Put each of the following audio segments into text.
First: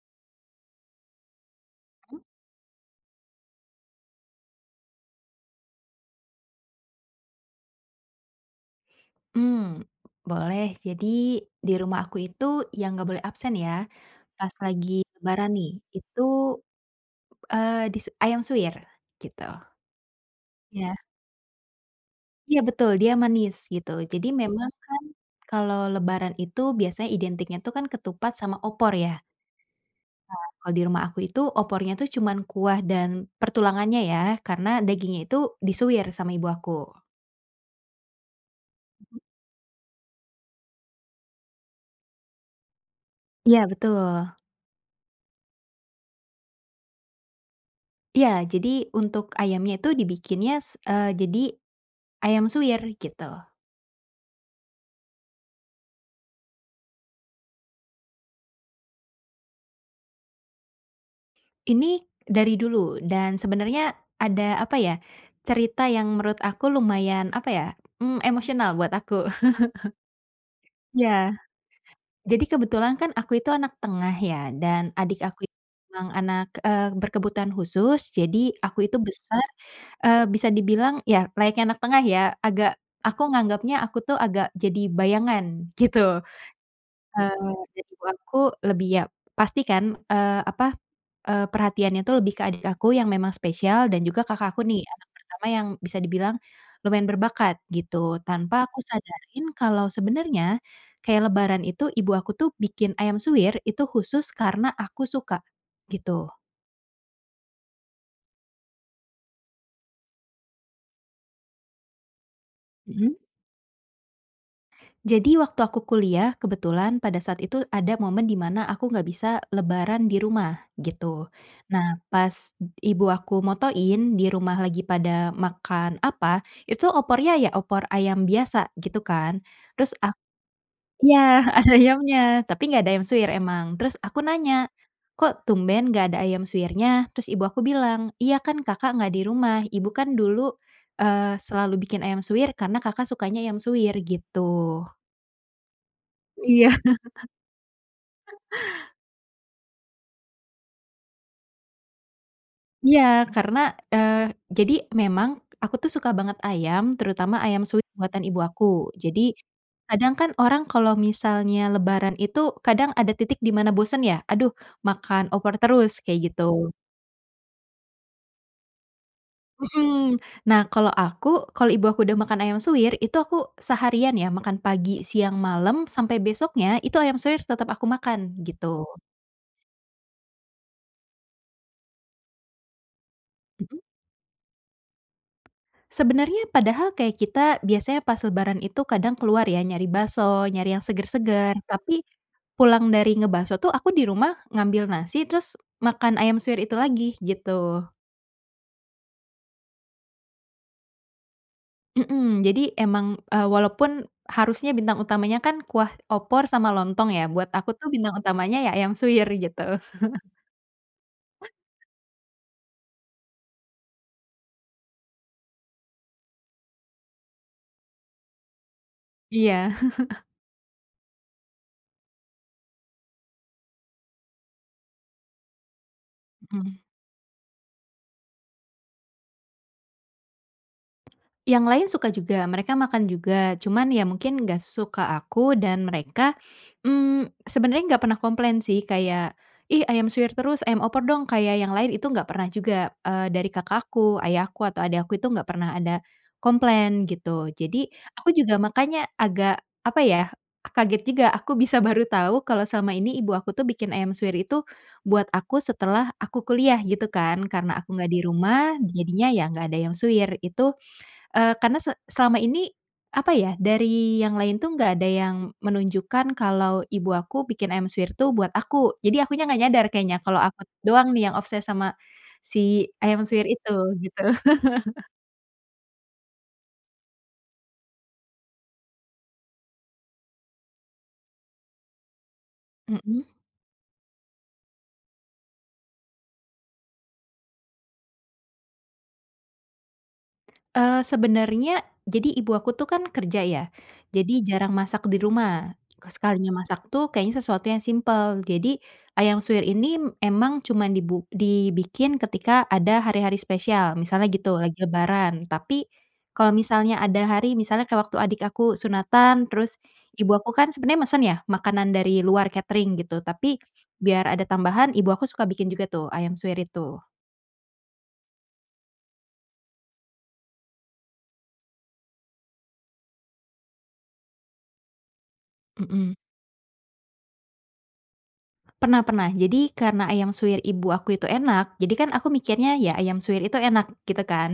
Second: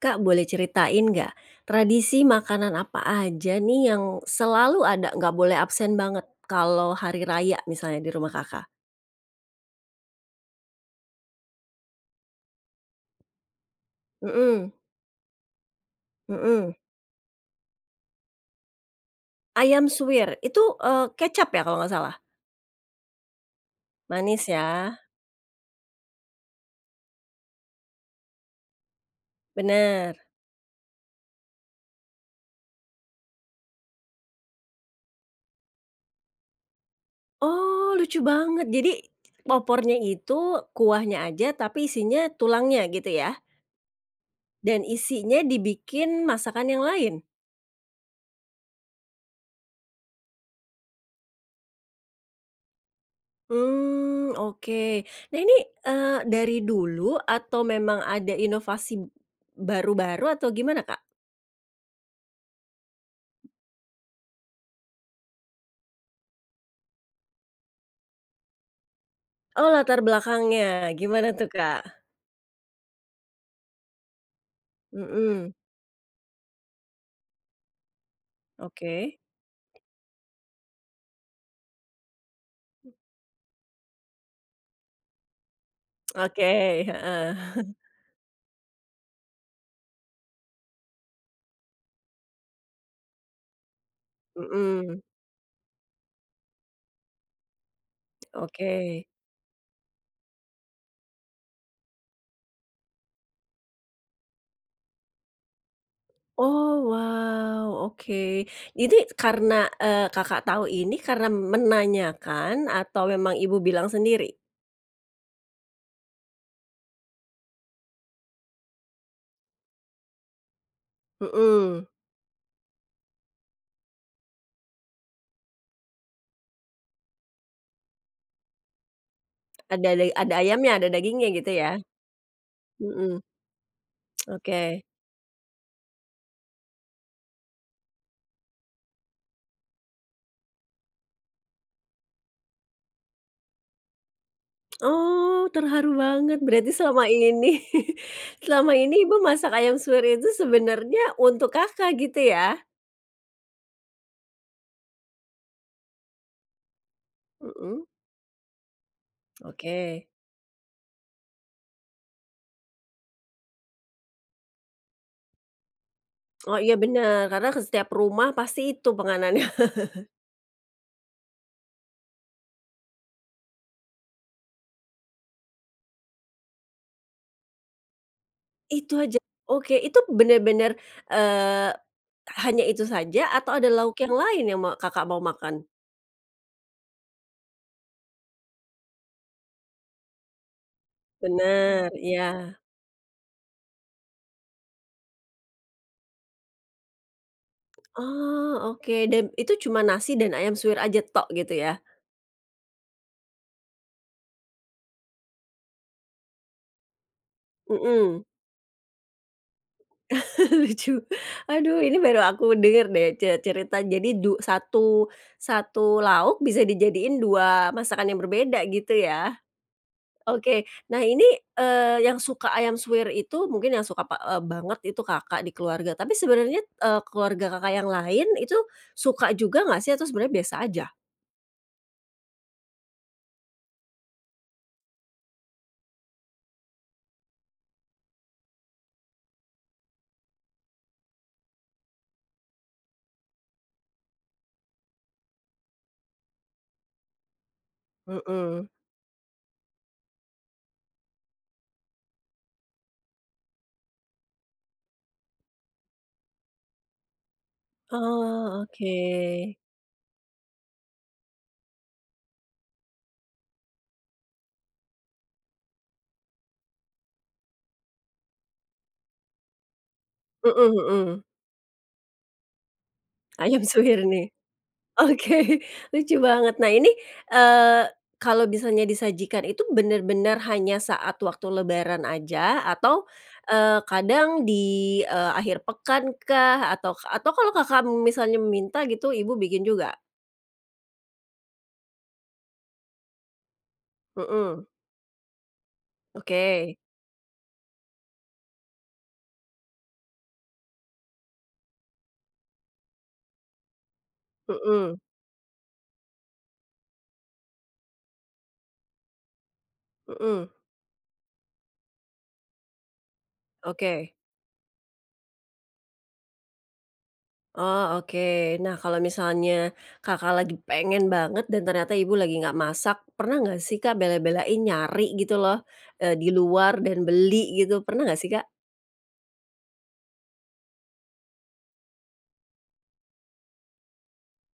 Kak boleh ceritain nggak, Hmm. tradisi makanan apa aja nih yang selalu ada, nggak boleh absen banget kalau hari raya misalnya di rumah Kakak? Mmm, boleh, jadi di rumah aku itu yang nggak boleh absen ya pas Mhm. lagi lebaran nih itu, Mhm. eee, di ayam suwir, gitu. Ayam suwir itu, Ya. eee, kecap ya kalau nggak salah? Ya betul dia manis gitu, jadi Manis memang ya? kan kalau lebaran itu biasanya identiknya tuh kan ketupat sama opor ya. Bener. Ha, kalau di rumah aku itu opornya tuh cuman kuah dan pertulangannya ya karena dagingnya itu disuwir sama ibu aku. Oh, lucu banget jadi opornya itu kuahnya aja tapi isinya tulangnya, gitu ya? Ya betul. Dan isinya dibikin masakan yang lain? Iya, jadi untuk ayamnya tu dibikinnya se eee, jadi ayam suwir gitu. Mmm, oke. Nah ini, eee, dari dulu atau memang ada inovasi baru-baru atau gimana Kak? Ini dari dulu, dan sebenarnya ada apa ya, cerita yang menurut aku lumayan apa ya, mmm, emosional buat aku. Oh, latar belakangnya. Gimana Ya. tuh Kak? Jadi kebetulan kan aku itu anak tengah ya dan adik aku Mhm. itu memang anak, eee, berkebutuhan khusus, jadi aku itu Oke. besar, eee, bisa dibilang ya layaknya anak tengah ya, agak aku nganggepnya aku tuh agak jadi bayangan, gitu. Oke, heeh. Eee, dan ibu aku lebih ya, pasti kan, eee, apa, eee, perhatiannya tu lebih ke adik aku yang memang spesial dan juga kakakku nih, Mhm. anak pertama yang bisa dibilang lumayan berbakat, gitu. Tanpa aku Oke. sadarin kalau sebenarnya kayak lebaran itu ibu aku tuh bikin ayam suwir itu khusus karena aku suka, gitu. Oh, wow, oke. Ini karena, eee, Kakak tahu ini karena menanyakan atau Mhm. memang ibu bilang sendiri? Jadi waktu aku kuliah kebetulan pada saat itu ada momen di mana aku nggak bisa lebaran di rumah, gitu. Mhm. Nah pas ibu aku motoin di rumah lagi pada makan apa, itu opornya ya opor ayam biasa gitu kan. Ada Terus dai ak ada ayamnya ada dagingnya iya gitu ya. ada ayamnya tapi nggak ada ayam Mhm. suwir emang. Terus aku nanya, Oke. "Kok tumben nggak ada ayam suwirnya?" Terus ibu aku bilang, "Iya kan Kakak nggak di rumah, Ibu kan dulu, eee, selalu bikin ayam suwir karena Kakak sukanya ayam suwir." Gitu. Oh, terharu banget berarti Iya. selama ini, selama ini ibu masak ayam suwir itu sebenarnya untuk Kakak, gitu ya. Iya karena, eee, jadi memang aku tuh suka banget ayam terutama ayam Mhm. suwir buatan ibu aku. Jadi Oke. kadang kan orang kalau misalnya lebaran itu kadang ada titik di mana bosen ya, "Aduh makan opor terus." Kek Oh gitu. iya bener, karena ke setiap rumah pasti itu penganannya. Mhm, nah kalo aku kalo ibu aku udah makan ayam suwir itu aku seharian ya makan pagi, siang, malam sampai besoknya itu ayam suwir tetap aku makan gitu. Itu aja. Oke itu bener-bener, eee, hanya itu saja atau ada Mhm. lauk yang lain yang ma Kakak mau makan? Sebenernya padahal kayak kita biasanya pas lebaran itu kadang keluar ya nyari bakso, nyari yang seger-seger. Bener. Tapi Iya. pulang dari ngebakso tuh aku di rumah ngambil nasi terus makan ayam suwir itu lagi, gitu. Oh, oke dan itu cuman nasi dan ayam suwir aja tok gitu ya? Mhm, jadi emang, eee, walaupun harusnya bintang utamanya kan kuah opor sama lontong ya, buat aku tuh bintang Mhm. utamanya ya ayam suwir gitu. Lucu, aduh ini baru aku denger deh ce cerita jadi du satu satu lauk bisa dijadiin 2 masakan yang berbeda, gitu ya. Iya. Oke, nah ini, eee, yang suka ayam suwir itu, mungkin yang suka pa eee, banget itu Kakak di keluarga, tapi sebenernya, Mhm. eee, keluarga Kakak yang lain itu suka juga nggak sih atau sebenernya biasa aja? Yang lain suka juga, mereka makan juga cuman ya mungkin nggak sesuka aku dan mereka, mmm, sebenernya nggak pernah komplain sih kayak, "Ih ayam suwir terus, ayam opor dong kayak yang lain." Itu nggak pernah juga, eee, dari kakakku, ayahku, atau adik aku itu nggak pernah ada komplain gitu. Jadi aku juga Mhm. makanya agak apa ya kaget juga, aku bisa baru tau kalau selama ini ibu aku tuh bikin ayam suwir itu buat aku setelah aku kuliah gitu kan. Karena aku nggak di Oh, rumah jadinya ya oke. nggak ada ayam suwir itu, eee, karna se selama ini, apa ya, dari yang lain tuh nggak ada yang menunjukkan kalau ibu aku bikin ayam suwir tuh buat aku. Jadi akunya nggak nyadar keknya kalau aku Mhm doang mhm. nih yang obsess sama si ayam suwir Ayam itu, suwir gitu. nih. Oke, lucu banget, nah ini, eee, kalau misalnya disajikan itu bener-bener hanya saat waktu lebaran aja atau, Mhm. eee, kadang di, eee, akhir pekan kah atau atau kalau Kakak, mmm, misalnya minta gitu ibu bikin juga? Eee, sebenernya jadi ibu aku tuh kan kerja ya jadi Mhm. jarang masak di rumah. K sekalinya Oke. masak tuh kayaknya sesuatu yang simpel, jadi ayam suwir ini emang cuman dibu dibikin ketika ada hari-hari spesial misalnya gitu, lagi Mhm. lebaran, tapi kalo misalnya ada hari misalnya kek waktu adik aku sunatan terus ibu Mhm. aku kan sebenarnya mesen ya makanan dari luar katering gitu, tapi Oke. biar ada tambahan ibu aku suka bikin juga tuh ayam suwir itu. Oh, oke. Nah kalau misalnya Kakak lagi pengen banget dan ternyata ibu lagi nggak masak, pernah nggak sih Kak bela-belain nyari gitu loh, eee, Mhm. di luar dan beli gitu pernah nggak sih Kak? Pernah pernah, jadi karena ayam suwir ibu aku itu enak jadi kan aku mikirnya ya ayam suwir itu enak, gitu kan.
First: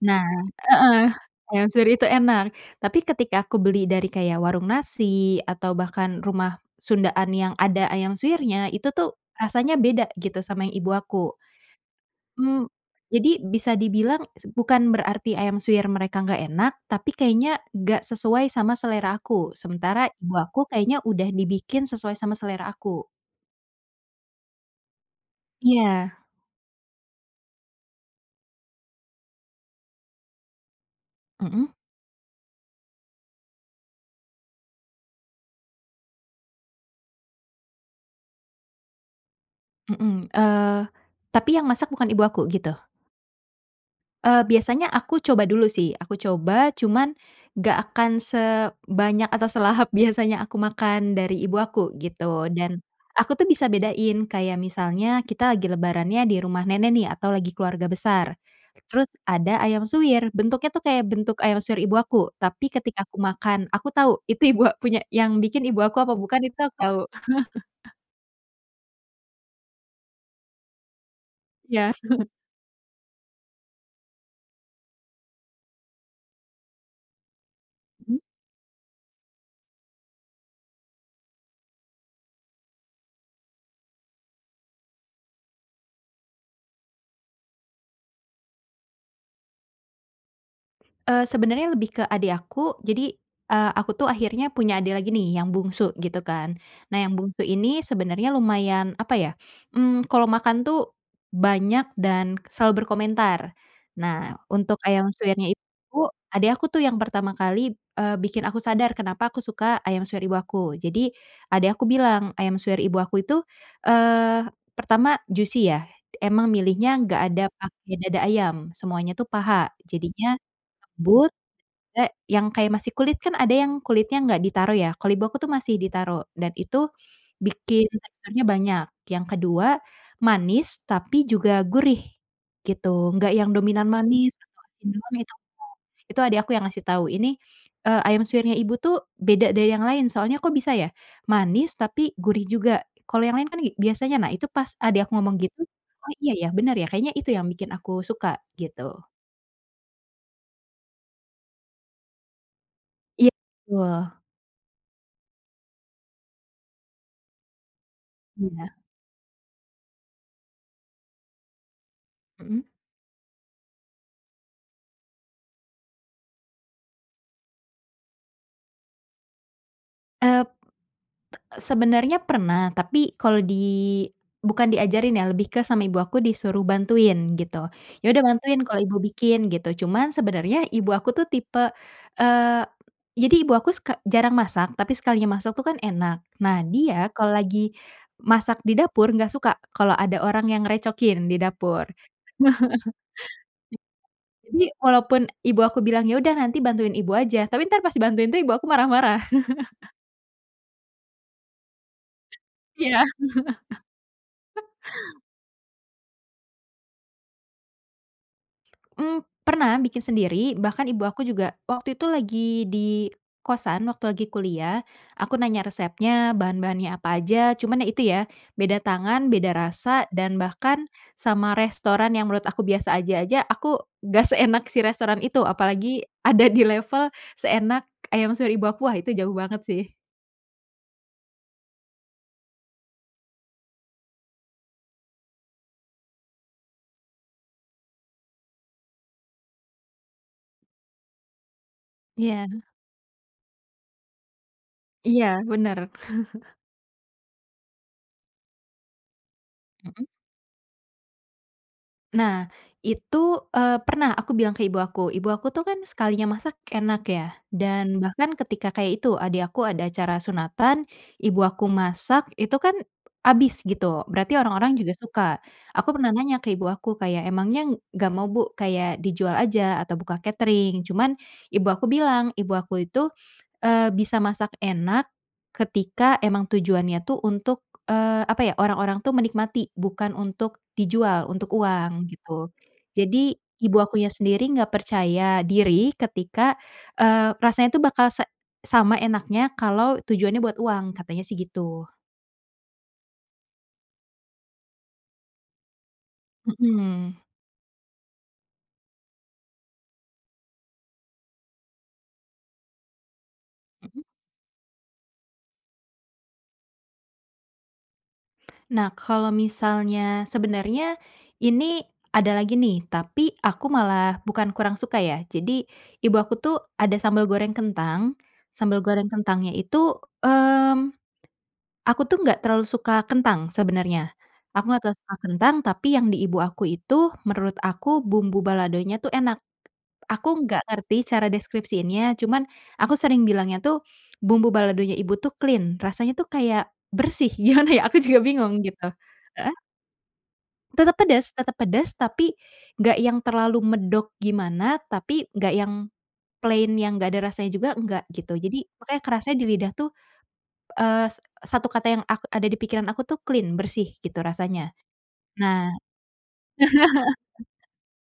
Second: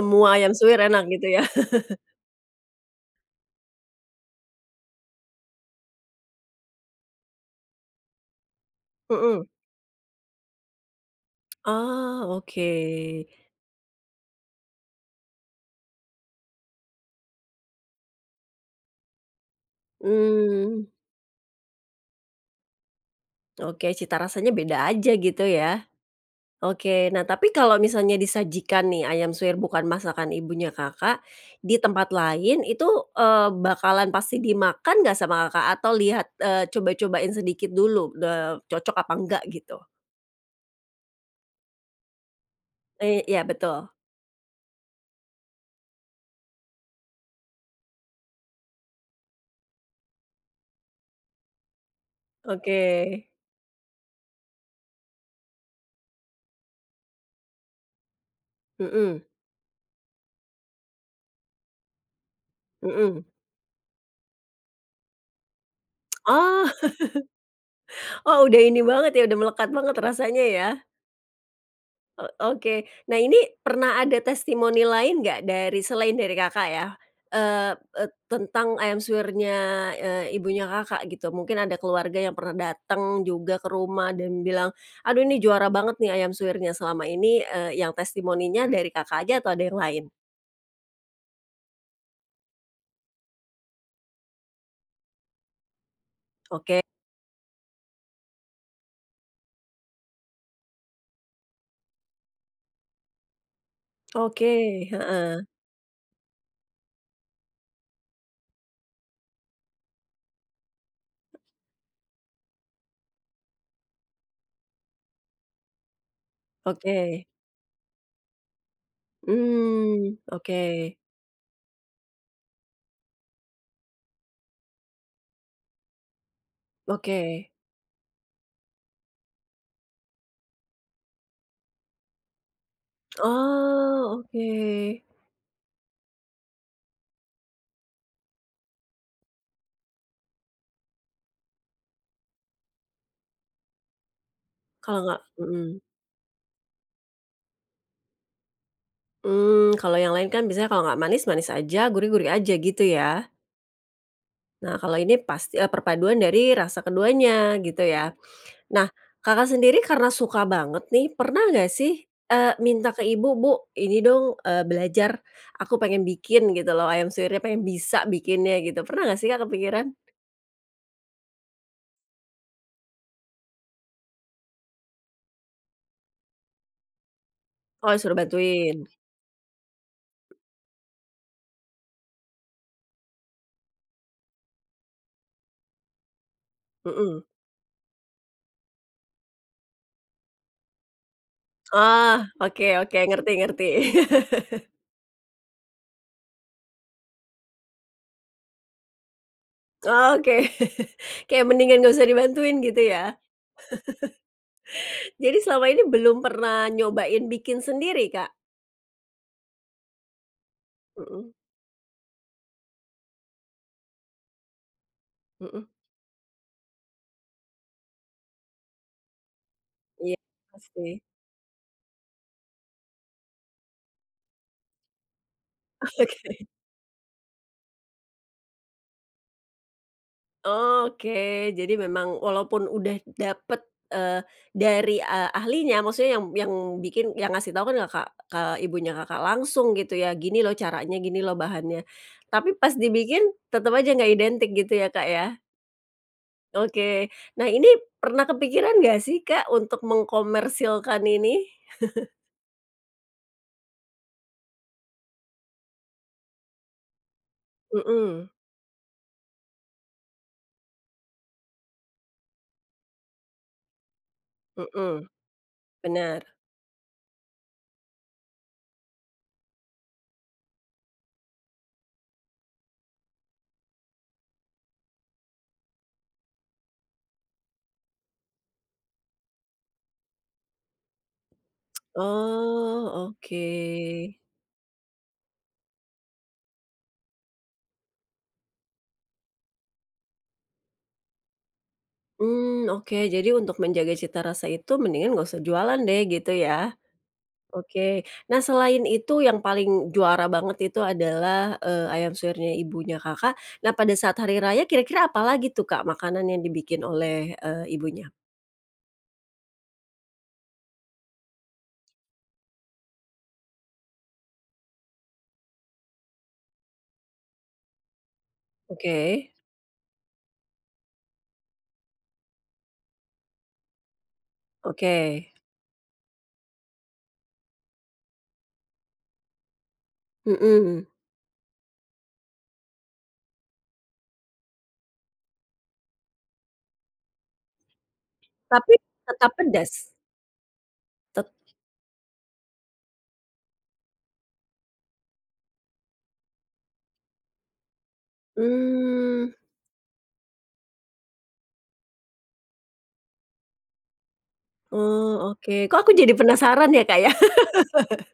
Nah ayam suwir heeh, enak gitu ya. ayam suwir itu enak, tapi ketika aku beli dari kayak warung nasi atau bahkan rumah sundaan yang ada ayam suwirnya, itu tuh Mhm. rasanya beda gitu sama yang ibu aku. Oh, Mmm, oke. jadi bisa dibilang s bukan berarti ayam suwir mereka nggak enak, tapi kayaknya nggak sesuai sama selera aku. Sementara ibu aku Mmm. kayaknya udah dibikin sesuai sama selera aku. Oke, cita rasanya beda aja gitu ya. Iya. Oke, nah tapi kalo misalnya disajikan nih ayam suwir bukan masakan ibunya Kakak Mhm. di tempat lain itu, eee, bakalan pasti dimakan nggak sama Kakak? Atau lihat, eee, coba-cobain sedikit dulu de cocok apa nggak gitu? Mhm. Eee, tapi yang masak bukan ibu aku, gitu. Eee, iya betul. Eee, biasanya aku coba dulu sih. Aku coba, cuman, nggak akan sebanyak atau selahap biasanya aku makan dari ibu aku gitu dan Oke. aku tuh bisa bedain kayak misalnya kita lagi lebarannya di rumah nenek nih atau lagi keluarga besar, terus Mhm. ada ayam suwir, bentuknya tuh kayak bentuk ayam suwir ibu aku, tapi ketika aku Mhm. makan aku tahu itu ibu ak punya yang bikin ibu aku apa bukan itu Oh. aku tahu. Oh udah ini banget ya, udah melekat banget rasanya ya. Iya. Oh, oke. Nah ini, pernah ada testimoni lain nggak dari selain dari Kakak ya, eee eee, Mmm. tentang ayam suwirnya, eee, ibunya Kakak gitu mungkin ada keluarga yang pernah dateng juga ke rumah dan bilang, "Aduh ini juara banget nih ayam suwirnya." Selama ini, eee, yang testimoninya dari Kakak aja atau ada yang lain? Eee, sebenarnya lebih ke adik aku. Jadi, eee, aku tuh akhirnya punya adik lagi nih, yang bungsu gitu kan. Oke. Nah yang bungsu ini sebenarnya lumayan, apa ya, mmm, kalau makan tuh banyak dan selalu berkomentar. Nah, Oke, untuk ayam heeh. suwirnya itu, adik aku tuh yang pertama kali, eee, bikin aku sadar kenapa aku suka ayam suwir ibu aku. Jadi adik aku bilang, ayam suwir ibu aku itu, eee, pertama juicy ya, emang milihnya nggak Oke. ada pakai dada ayam, semuanya tuh paha Mmm, jadinya oke. lembut eh, yang kayak masih kulit kan ada yang kulitnya nggak ditaruh ya, kalau ibu aku tuh masih ditaruh dan itu Oke. bikin teksturnya banyak, yang ke-2 manis tapi juga gurih gitu, enggak yang dominan Oh, manis atau asin oke. juga gitu enggak, itu adik aku yang ngasih tahu, "Ini, eee, ayam suwirnya ibu tuh beda dari yang lain soalnya kok bisa ya manis, tapi gurih juga, kalau yang lain kan i biasanya" nah itu pas Kalau adik aku nggak ngomong gitu, mhm. "Oh iya ya, bener ya." Kayaknya itu yang bikin aku suka, gitu. Mmm, kalau yang lain kan, biasanya kalau nggak manis, manis aja, gurih, gurih aja, gitu ya? Iya, betul. Nah kalau ini, pas eee, perpaduan dari rasa keduanya, gitu ya. Iya. Nah, Kakak sendiri karena suka banget nih, pernah nggak sih, eee, Mhm. minta ke Ibu, "Bu ini dong, eee, belajar aku pengen bikin, gitu loh ayam suwirnya pengen bisa bikinnya." Gitu, pernah nggak sih Kak, kepikiran? Eee eee, sebenarnya pernah, tapi kalau di bukan diajarin ya lebih ke sama ibu aku disuruh bantuin gitu, Oh, di "Ya suruh udah bantuin, kalau bantuin. ibu bikin." gitu, cuman sebenarnya ibu aku tuh tipe, eee, jadi ibu aku sek jarang masak tapi sekalinya masak tuh kan enak. Nah, dia Mhm. kalau lagi masak di dapur nggak suka, kalau ada orang yang ngerecokin di dapur. Oh, oke oke, ngerti ngerti. Jadi walaupun, ibu aku bilang, "Ya udah nanti bantuin ibu aja." Tapi ntar pas dibantuin itu, ibu aku marah-marah. Oke. Kayak mendingan nggak usah dibantuin, gitu Iya. ya. Jadi selama ini belum pernah nyobain bikin sendiri, Kak? Mmm, pernah bikin sendiri bahkan ibu aku Mhm. juga. Waktu itu lagi di kosan, waktu lagi kuliah aku nanya Mhm. resepnya bahan-bahannya apa aja cuman ya, itu ya, beda tangan beda rasa Iya, dan bahkan pasti. sama restoran yang menurut aku biasa aja aja aku, gak seenak si restoran itu, Oke apalagi oke. ada di level, seenak ayam suwir ibu aku. Wah, itu jauh banget sih. Oke, jadi memang walaupun udah dapat, eee, dari a ahlinya maksudnya yang yang bikin yang ngasih tahu kan Kakak, ke ibunya Kakak langsung gitu ya, "Gini loh caranya, gini loh bahannya." Iya. Tapi pas dibikin, tetap aja nggak identik gitu ya, Kak Iya, ya? benar. Oke. Nah ini, pernah kepikiran nggak sih Kak untuk Mhm. mengkomersilkan ini? Nah, itu, eee, pernah aku bilang ke ibu aku. Ibu aku tuh kan, sekalinya masak, enak ya, dan Mhm. bahkan ketika kayak itu, adik aku ada acara sunatan, ibu aku masak itu kan habis gitu, berarti orang-orang juga Mhm. suka. Aku pernah Benar. nanya ke ibu aku kayak, "Emangnya nggak mau Bu kayak dijual aja atau buka katering?" Cuman ibu aku bilang. Ibu aku itu, eee, bisa masak enak ketika emang tujuannya tuh untuk, eee, apa ya, orang-orang tuh menikmati, bukan untuk dijual untuk uang gitu. Oh, Jadi, ibu akunya oke. sendiri enggak percaya diri ketika, eee, rasanya tuh bakal se sama enaknya kalau tujuannya buat uang, katanya sih gitu. Mmm, oke. Jadi untuk menjaga cita rasa itu mendingan nggak usah jualan deh, gitu ya. Mhm. Oke, nah selain itu yang paling juara banget itu adalah, eee, ayam suwirnya ibunya Kakak, nah pada Mhm. saat hari raya. Kira-kira apa lagi tuh Kak makanan yang dibikin oleh, eee, ibunya? Nah, kalau misalnya sebenarnya ini ada lagi nih, tapi aku malah bukan kurang suka ya, jadi ibu aku tuh ada sambel goreng kentang. Sambel goreng Oke. kentangnya itu, mmm, aku tuh enggak terlalu suka kentang sebenarnya, aku enggak terlalu suka Oke. kentang, tapi yang di ibu aku itu menurut aku bumbu baladonya tuh enak, aku nggak Mhm. ngerti cara deskripsiinnya cuman aku sering bilangnya tuh bumbu baladonya ibu tuh clean, rasanya tuh kayak bersih. Gimana ya, aku juga bingung Tapi gitu. tetap Heeh? pedas? Tetap Tet pedes tetep pedes tapi nggak yang terlalu medok gimana, tapi nggak yang plain yang nggak ada rasanya juga nggak gitu, jadi makanya Mmm. kerasanya di lidah tuh, eee, s satu kata yang ak ada di pikiran aku tuh clean, bersih gitu rasanya. Oh oke, Nah, kok aku jadi penasaran ya, Kak, ya?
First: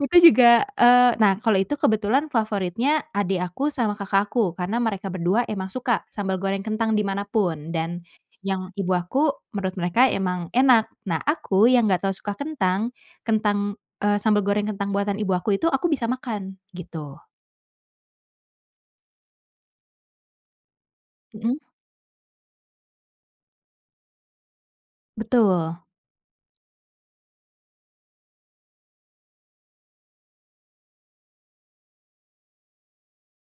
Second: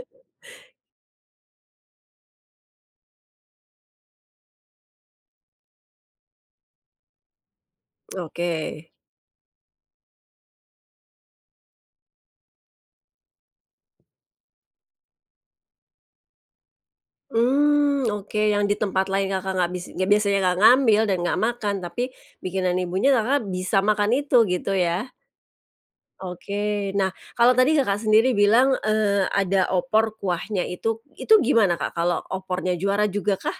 Itu juga, eee, nah kalau itu kebetulan favoritnya adik aku sama kakak aku karena mereka berdua emang suka sambal goreng kentang di mana pun, dan yang Oke. ibu aku, menurut mereka emang enak. Nah aku yang gak terlalu suka kentang, kentang, eee, sambal goreng kentang buatan ibu aku itu, aku bisa makan, gitu. Mmm, oke, yang di tempat lain Kakak nggak bis yang biasanya nggak ngambil dan nggak Mhm. makan tapi bikinan ibunya Kakak bisa makan itu, gitu ya? Betul. Oke. Nah, kalau tadi Kakak sendiri bilang, eee, ada opor kuahnya itu itu gimana Kak, kalau opornya, juara juga kah?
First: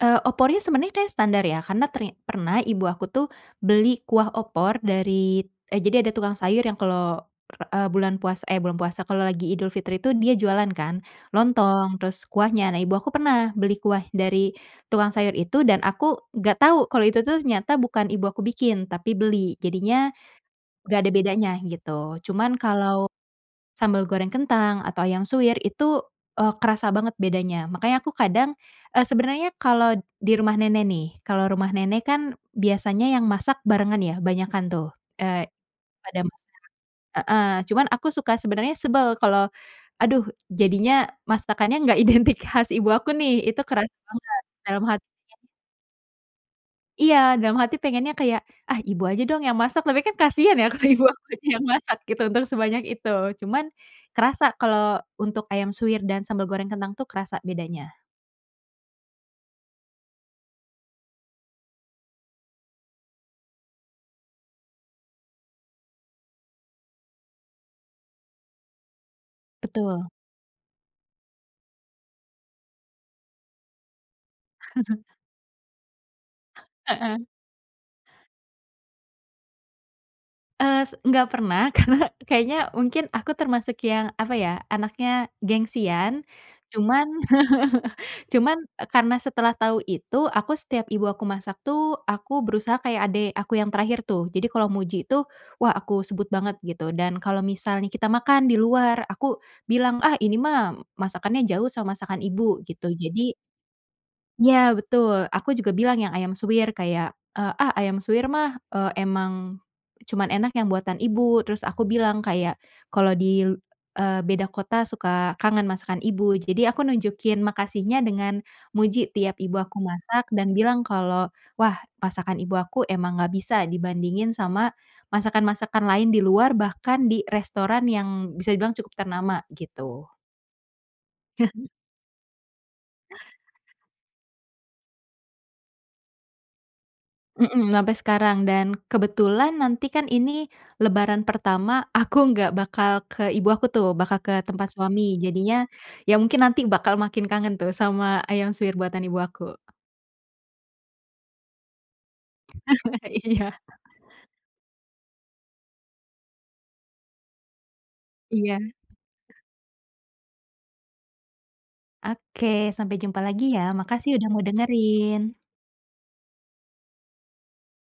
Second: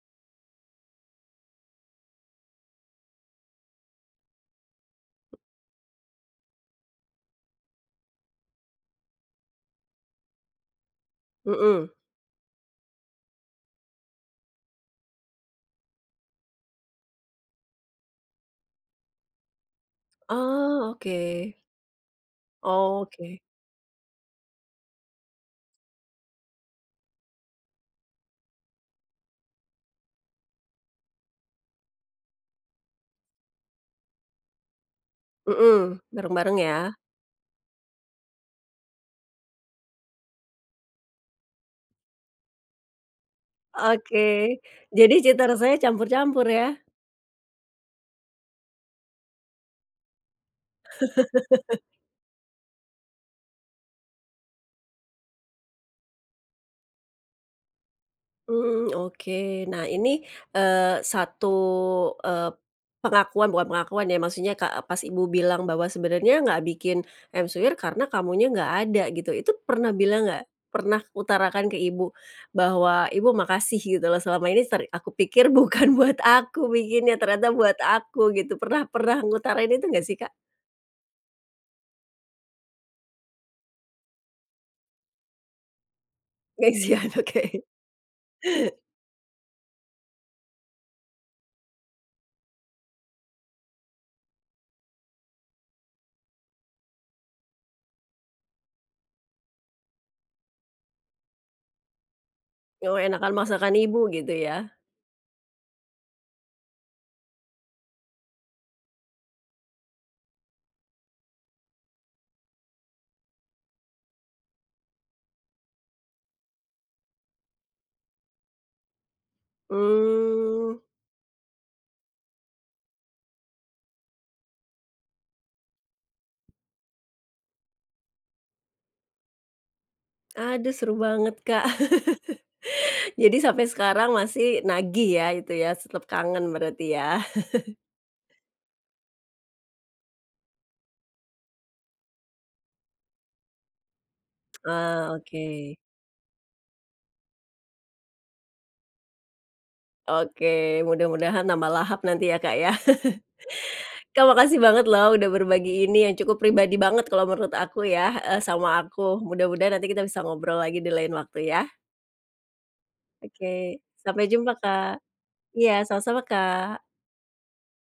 Eee, opornya sebenarnya kayak standar, ya. Karena ternya pernah ibu aku tuh beli kuah opor dari, eee, jadi, ada tukang sayur yang kalau, eee, bulan puasa eh bulan puasa, kalau lagi Idul Fitri tuh, dia jualan kan, Mhm. lontong, terus kuahnya. Nah, ibu aku pernah beli kuah dari tukang sayur itu, dan aku nggak tahu kalau itu tuh ternyata bukan ibu aku bikin, tapi beli. Jadinya, Oh, nggak ada bedanya, oke. gitu. Cuman kalau, Oke. sambal goreng kentang atau ayam suwir itu, eee, kerasa banget bedanya. Makanya aku kadang, eee, sebenarnya kalau di rumah nenek nih, kalau rumah nenek kan, biasanya yang masak barengan ya, banyakan tuh, eee, Mhm, pada masak bareng-bareng ya? heeh, cuman aku suka sebenarnya sebel kalau, aduh, jadinya masakannya enggak identik khas ibu aku nih. Itu kerasa Oke, banget, dalam hati. jadi cita [unintelligible] rasanya campur-campur ya? Iya, dalam hati pengennya kayak, "Ah, Ibu aja dong, yang masak." Tapi kan, kasihan ya, kalau ibu aku aja yang masak gitu, untuk sebanyak itu. Cuman, kerasa kalau untuk ayam suwir dan sambal goreng kentang tuh, kerasa bedanya. Mmm, oke. Nah ini, eee, 1, eee, pengakuan bukan pengakuan ya, maksudnya, ka pas ibu bilang bahwa, sebenarnya nggak bikin ayam suwir, karena kamunya nggak ada, gitu. Itu, pernah Betul. bilang nggak? Pernah utarakan ke ibu bahwa, "Ibu, makasih, gitu loh. Selama ini ser aku pikir bukan buat aku bikinnya, Heeh. ternyata buat aku." Gitu. Pernah pernah ngutarain itu, enggak sih Kak? Eee, s enggak pernah, karena kayaknya, mungkin aku termasuk yang, apa ya, anaknya gengsian, cuman. Gengsian, oke. Cuman, eee, karena setelah tahu itu, aku setiap ibu aku masak tuh aku berusaha kayak adik aku yang terakhir tuh. Jadi, kalau muji itu, wah, aku sebut banget, gitu. Dan kalau misalnya kita makan di luar, aku bilang, "Ah, ini mah masakannya jauh sama masakan Ibu." Gitu. Yo, Jadi enakan masakan ibu gitu ya? iya betul, aku juga bilang yang ayam suwir kayak, eee, "Ah, ayam suwir mah, eee, emang cuman enak yang buatan Ibu." Terus aku bilang, kayak kalau di, eee, beda kota suka kangen masakan ibu. Jadi, aku nunjukin makasihnya dengan, muji tiap ibu aku masak dan Mmm. bilang kalau, "Wah, masakan Ibu aku emang nggak bisa dibandingin sama masakan-masakan lain di luar, bahkan di restoran yang bisa dibilang cukup ternama."Gitu. Aduh, seru banget Kak. Jadi sampai sekarang masih nagih ya, itu ya? S tetap kangen, berarti ya? Mhm, sampai sekarang, dan kebetulan nanti kan, ini Lebaran pertama, aku nggak bakal ke ibu aku tuh, bakal ke tempat suami. Ah, Jadinya, oke. ya mungkin nanti bakal makin kangen tuh, sama ayam suwir buatan ibu aku. Oke, mudah-mudahan nambah lahap nanti ya, Kak, ya. Iya. Kak, makasih banget loh, udah berbagi ini, yang cukup pribadi banget kalau menurut aku ya heeh, Iya. sama aku. Mudah-mudahan nanti kita bisa ngobrol lagi, di lain waktu ya. Oke, sampai jumpa lagi ya. Oke, Makasih sampai udah mau jumpa Kak. dengerin. Iya, sama-sama Kak.